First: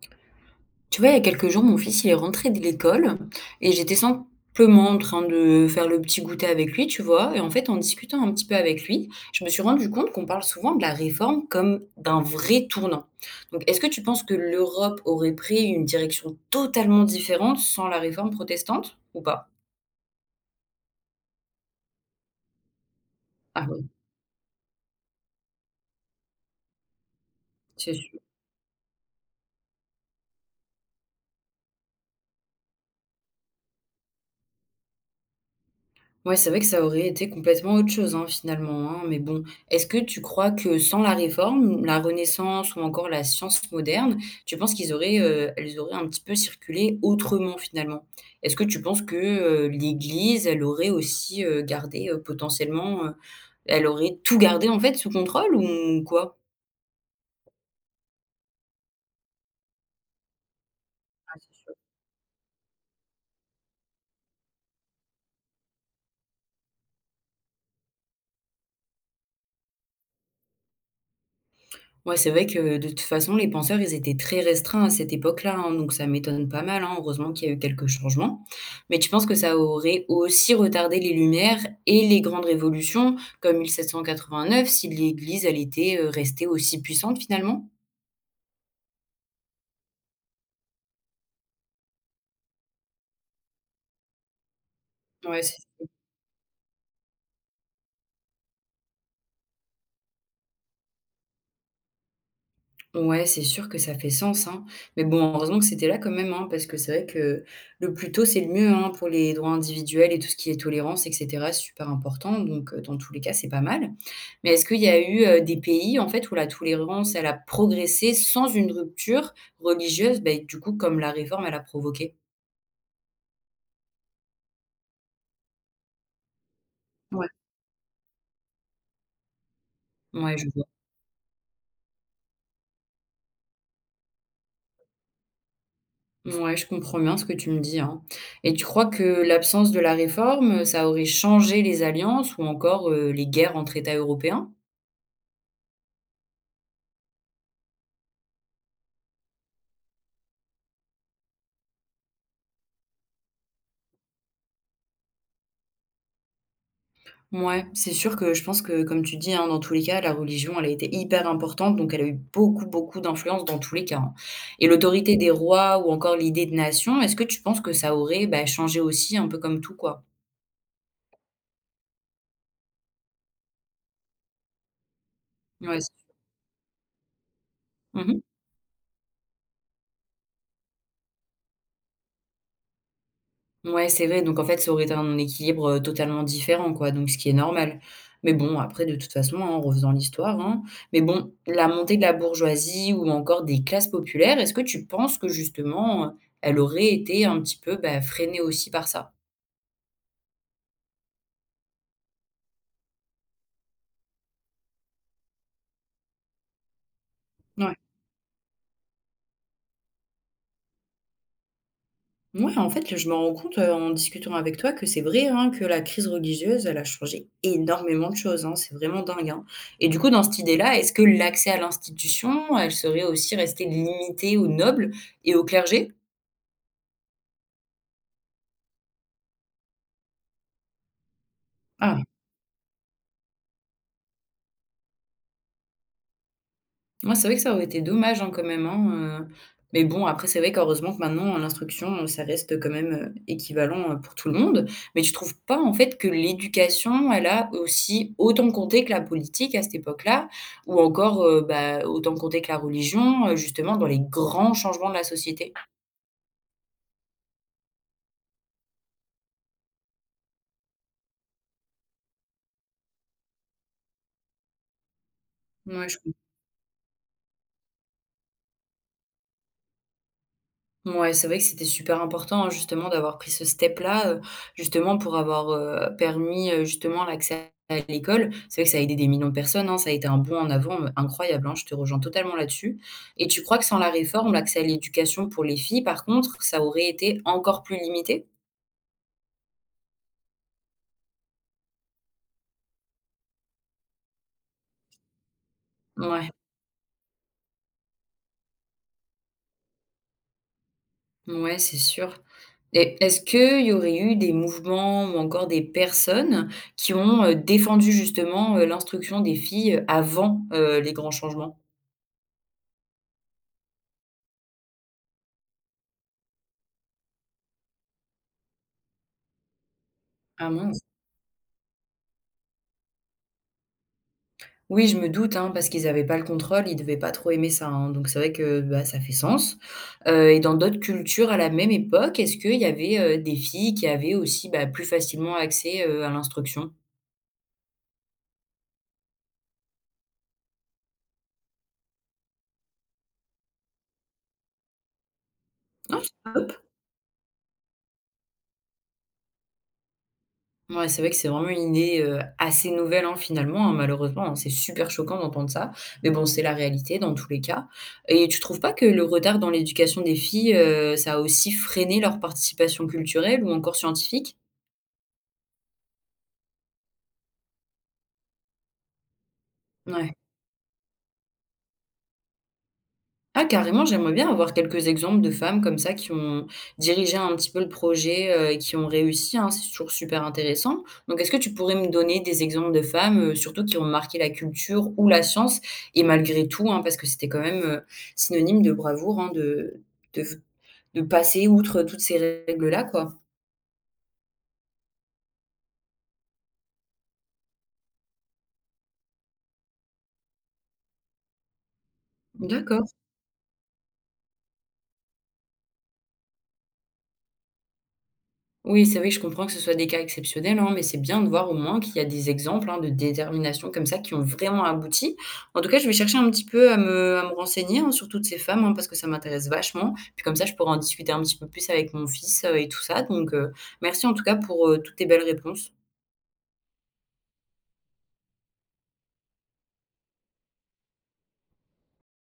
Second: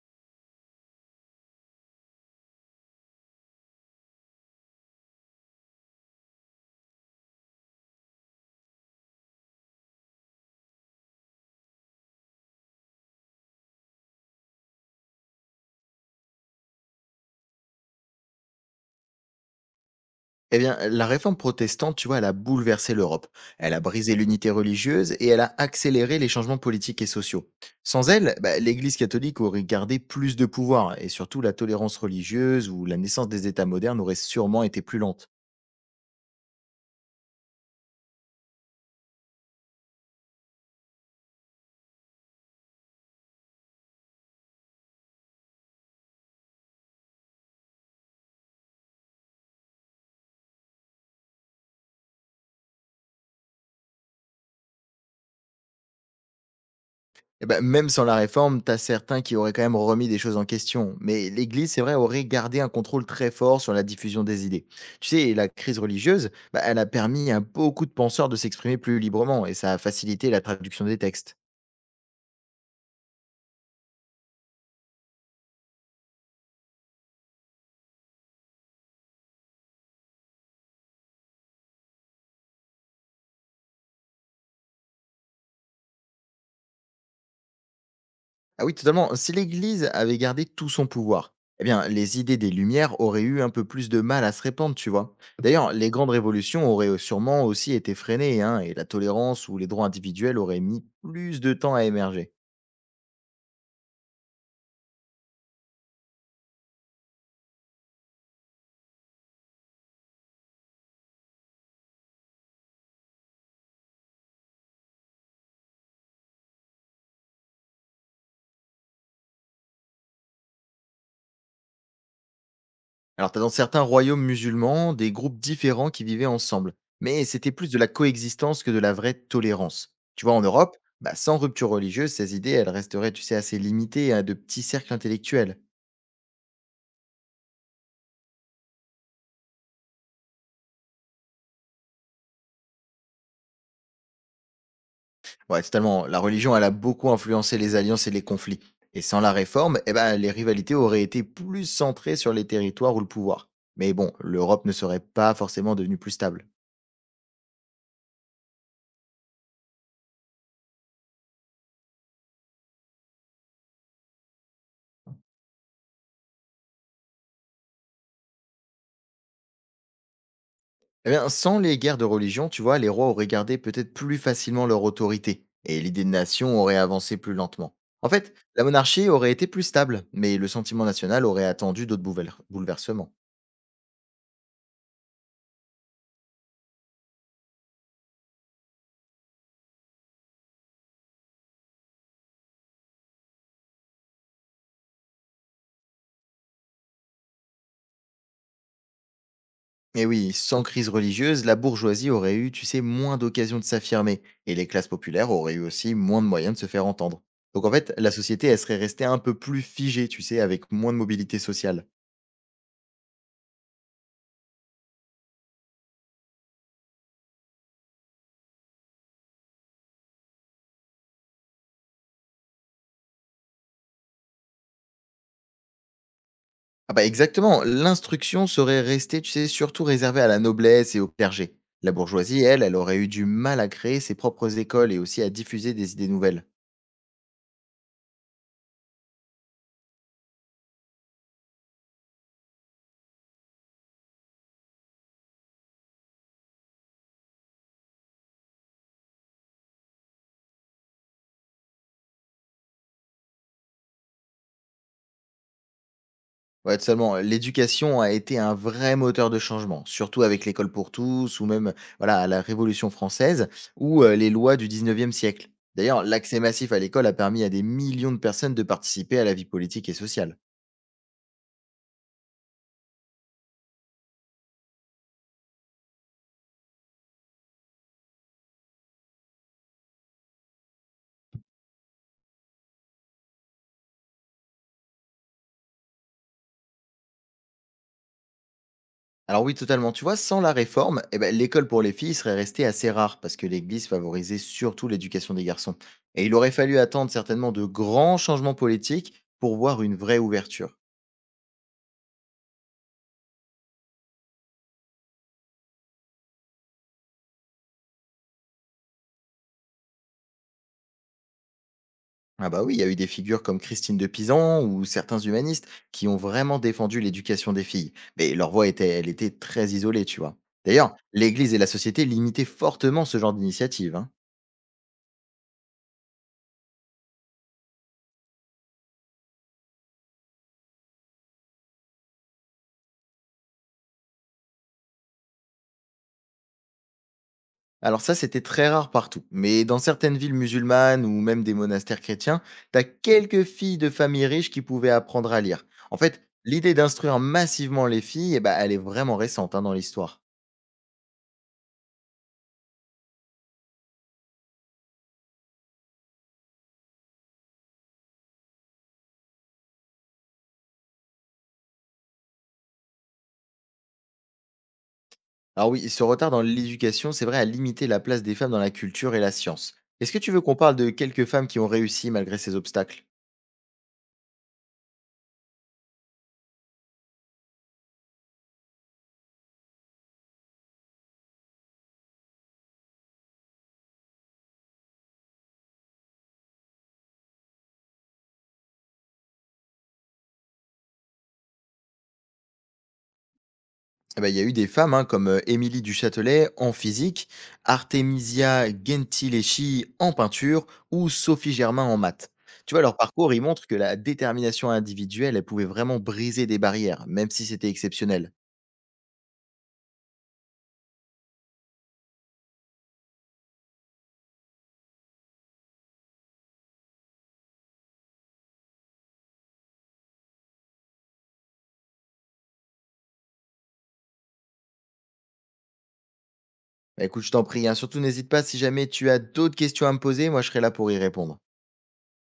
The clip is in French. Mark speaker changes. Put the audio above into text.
Speaker 1: Tu vois, il y a quelques jours, mon fils, il est rentré de l'école et j'étais simplement en train de faire le petit goûter avec lui, tu vois. Et en fait, en discutant un petit peu avec lui, je me suis rendu compte qu'on parle souvent de la réforme comme d'un vrai tournant. Donc, est-ce que tu penses que l'Europe aurait pris une direction totalement différente sans la réforme protestante ou pas?
Speaker 2: Eh bien, la réforme protestante, tu vois, elle a bouleversé l'Europe.
Speaker 1: Ah
Speaker 2: Elle a
Speaker 1: oui,
Speaker 2: brisé l'unité religieuse et elle a accéléré les changements politiques et sociaux.
Speaker 1: c'est
Speaker 2: Sans
Speaker 1: sûr.
Speaker 2: elle, bah, l'Église catholique aurait gardé plus de pouvoir et surtout la tolérance religieuse ou la naissance des États modernes aurait sûrement été plus lente.
Speaker 1: Ouais, c'est vrai que ça aurait été complètement autre chose, hein, finalement, hein, mais bon, est-ce que tu crois que sans la réforme, la Renaissance ou encore la science moderne, tu penses qu'elles auraient un petit peu circulé autrement, finalement? Est-ce que tu penses que, l'Église, elle aurait aussi, gardé, potentiellement, elle aurait tout gardé, en fait, sous contrôle ou quoi?
Speaker 2: Et ben, même sans la réforme, t'as certains qui auraient quand même remis des choses en question. Mais l'Église, c'est vrai, aurait gardé un contrôle très fort sur la diffusion des idées. Tu sais, la crise religieuse, bah, elle a permis à beaucoup de penseurs de s'exprimer plus librement et ça a facilité la traduction des textes.
Speaker 1: Ouais, c'est vrai que de toute façon, les penseurs, ils étaient très restreints à cette époque-là, hein, donc ça m'étonne pas mal, hein. Heureusement qu'il y a eu quelques changements. Mais tu penses que ça aurait aussi retardé les Lumières et les grandes révolutions comme 1789 si l'Église, elle était, restée aussi puissante finalement?
Speaker 2: Ah oui, totalement. Si l'Église avait gardé tout son pouvoir, eh bien, les idées des Lumières auraient eu un peu plus de mal à se répandre, tu vois.
Speaker 1: Ouais, c'est
Speaker 2: D'ailleurs, les grandes révolutions auraient sûrement aussi été freinées, hein, et la tolérance ou les droits individuels auraient mis plus de temps à émerger.
Speaker 1: Ouais, c'est sûr que ça fait sens, hein. Mais bon, heureusement que c'était là quand même, hein, parce que c'est vrai que le plus tôt, c'est le mieux, hein, pour les droits individuels et tout ce qui est tolérance, et cetera, c'est super important. Donc, dans tous les cas, c'est pas mal. Mais est-ce qu'il y a eu, des pays, en fait, où la tolérance, elle a progressé sans une rupture religieuse? Beh, du coup, comme la réforme, elle a provoqué?
Speaker 2: Alors, tu as dans certains royaumes musulmans des groupes différents qui vivaient ensemble, mais
Speaker 1: Ouais.
Speaker 2: c'était plus de la coexistence que de la vraie tolérance. Tu vois,
Speaker 1: Ouais,
Speaker 2: en
Speaker 1: je vois.
Speaker 2: Europe, bah, sans rupture religieuse, ces idées, elles resteraient, tu sais, assez limitées à de petits cercles intellectuels.
Speaker 1: Ouais, je comprends bien ce que tu me dis, hein. Et tu crois que l'absence de la réforme, ça aurait changé les alliances ou encore, les guerres entre États européens?
Speaker 2: Ouais, totalement. La religion, elle a beaucoup influencé les alliances et les conflits. Et sans la réforme, eh ben, les rivalités auraient été plus centrées sur les territoires ou le pouvoir. Mais bon, l'Europe ne serait pas forcément devenue plus stable.
Speaker 1: Ouais, c'est sûr que je pense que, comme tu dis, hein, dans tous les cas, la religion, elle a été hyper importante, donc elle a eu beaucoup, beaucoup d'influence dans tous les cas, hein. Et l'autorité des rois ou encore l'idée de nation, est-ce que tu penses que ça aurait, bah, changé aussi un peu comme tout, quoi?
Speaker 2: Eh bien, sans les guerres de religion, tu vois, les rois auraient gardé peut-être plus facilement leur autorité. Et
Speaker 1: Ouais, c
Speaker 2: l'idée de nation aurait avancé plus lentement. En
Speaker 1: mmh
Speaker 2: fait, la monarchie aurait été plus stable, mais le sentiment national aurait attendu d'autres bouleversements.
Speaker 1: Ouais, c'est vrai, donc en fait, ça aurait été un équilibre, totalement différent, quoi, donc ce qui est normal. Mais bon, après, de toute façon, hein, en refaisant l'histoire, hein, mais bon, la montée de la bourgeoisie ou encore des classes populaires, est-ce que tu penses que justement, elle aurait été un petit peu, bah, freinée aussi par ça?
Speaker 2: Et oui, sans crise religieuse, la bourgeoisie aurait eu, tu sais, moins d'occasions de s'affirmer, et les classes populaires auraient eu aussi moins de moyens de se faire entendre. Donc en
Speaker 1: Ouais.
Speaker 2: fait, la société, elle serait restée un peu plus figée, tu sais, avec moins de mobilité sociale.
Speaker 1: Ouais, en fait, je me rends compte, en discutant avec toi que c'est vrai, hein, que la crise religieuse, elle a changé énormément de choses, hein. C'est vraiment dingue, hein, et du coup, dans cette idée-là, est-ce que l'accès à l'institution, elle serait aussi restée limitée aux nobles et au clergé?
Speaker 2: Ah bah exactement, l'instruction serait restée, tu sais, surtout réservée à la noblesse et au clergé. La
Speaker 1: Ah!
Speaker 2: bourgeoisie, elle, elle aurait eu du mal à créer ses propres écoles et aussi à diffuser des idées nouvelles.
Speaker 1: Moi c'est vrai que ça aurait été dommage, hein, quand même, hein, mais bon, après, c'est vrai qu'heureusement que maintenant, hein, l'instruction, ça reste quand même, équivalent, pour tout le monde. Mais tu trouves pas, en fait, que l'éducation, elle a aussi autant compté que la politique à cette époque-là? Ou encore, bah, autant compté que la religion, justement dans les grands changements de la société?
Speaker 2: Ouais, seulement, l'éducation a été un vrai moteur de changement, surtout avec l'école pour tous ou même voilà, à la Révolution française ou les lois du 19e siècle.
Speaker 1: Mouais, je
Speaker 2: D'ailleurs, l'accès massif à l'école a permis à des millions de personnes de participer à la vie politique et sociale.
Speaker 1: Ouais, c'est vrai que c'était super important, hein, justement, d'avoir pris ce step-là, justement pour avoir, permis, justement l'accès à l'école. C'est vrai que ça a aidé des millions de personnes, hein, ça a été un bond en avant, incroyable, hein, je te rejoins totalement là-dessus, et tu crois que sans la réforme, l'accès à l'éducation pour les filles, par contre, ça aurait été encore plus limité?
Speaker 2: Alors oui, totalement, tu vois, sans la réforme, eh ben, l'école pour les filles serait restée assez rare parce que l'Église favorisait surtout l'éducation des garçons. Et
Speaker 1: Ouais,
Speaker 2: il aurait fallu attendre certainement de grands changements politiques pour voir une vraie ouverture.
Speaker 1: ouais, c'est sûr, et est-ce qu'il y aurait eu des mouvements ou encore des personnes qui ont, défendu justement, l'instruction des filles, avant, les grands changements?
Speaker 2: Ah bah oui, il y a eu des figures comme Christine de Pisan ou certains humanistes qui ont vraiment défendu l'éducation des filles. Mais leur voix était, elle était très isolée, tu vois.
Speaker 1: Ah mince.
Speaker 2: D'ailleurs, l'Église et la société limitaient fortement ce genre d'initiative, hein.
Speaker 1: Oui, je me doute, hein, parce qu'ils avaient pas le contrôle, ils devaient pas trop aimer ça, hein, donc c'est vrai que, bah, ça fait sens, et dans d'autres cultures à la même époque, est-ce qu'il y avait, des filles qui avaient aussi, bah, plus facilement accès, à l'instruction?
Speaker 2: Alors ça, c'était très rare partout. Mais dans certaines villes musulmanes ou même des monastères chrétiens, t'as quelques filles de familles riches qui pouvaient apprendre à lire. En
Speaker 1: Non, c'est
Speaker 2: fait,
Speaker 1: top.
Speaker 2: l'idée d'instruire massivement les filles, eh bah, elle est vraiment récente, hein, dans l'histoire.
Speaker 1: Ouais, c'est vrai que c'est vraiment une idée, assez nouvelle, hein, finalement, hein, malheureusement, hein, c'est super choquant d'entendre ça, mais bon, c'est la réalité dans tous les cas, et tu trouves pas que le retard dans l'éducation des filles, ça a aussi freiné leur participation culturelle ou encore scientifique?
Speaker 2: Alors oui, ce retard dans l'éducation, c'est vrai, a limité la place des femmes dans la culture et la science. Est-ce
Speaker 1: Ouais.
Speaker 2: que tu veux qu'on parle de quelques femmes qui ont réussi malgré ces obstacles?
Speaker 1: Ah carrément, j'aimerais bien avoir quelques exemples de femmes comme ça qui ont dirigé un petit peu le projet, et qui ont réussi, hein, c'est toujours super intéressant. Donc est-ce que tu pourrais me donner des exemples de femmes, surtout qui ont marqué la culture ou la science et malgré tout, hein, parce que c'était quand même, synonyme de bravoure, hein, de de passer outre toutes ces règles-là, quoi?
Speaker 2: Eh ben, il y a eu des femmes, hein, comme Émilie du Châtelet en physique, Artemisia Gentileschi en peinture ou Sophie Germain en maths. Tu vois,
Speaker 1: D'accord.
Speaker 2: leur parcours, il montre que la détermination individuelle, elle pouvait vraiment briser des barrières, même si c'était exceptionnel.
Speaker 1: Oui, c'est vrai que je comprends que ce soit des cas exceptionnels, hein, mais c'est bien de voir au moins qu'il y a des exemples, hein, de détermination comme ça qui ont vraiment abouti. En tout cas, je vais chercher un petit peu à me renseigner, hein, sur toutes ces femmes, hein, parce que ça m'intéresse vachement. Puis comme ça, je pourrai en discuter un petit peu plus avec mon fils, et tout ça. Donc, merci en tout cas pour, toutes tes belles réponses.
Speaker 2: Bah, écoute, je t'en prie, hein, surtout n'hésite pas si jamais tu as d'autres questions à me poser, moi je serai là pour y répondre.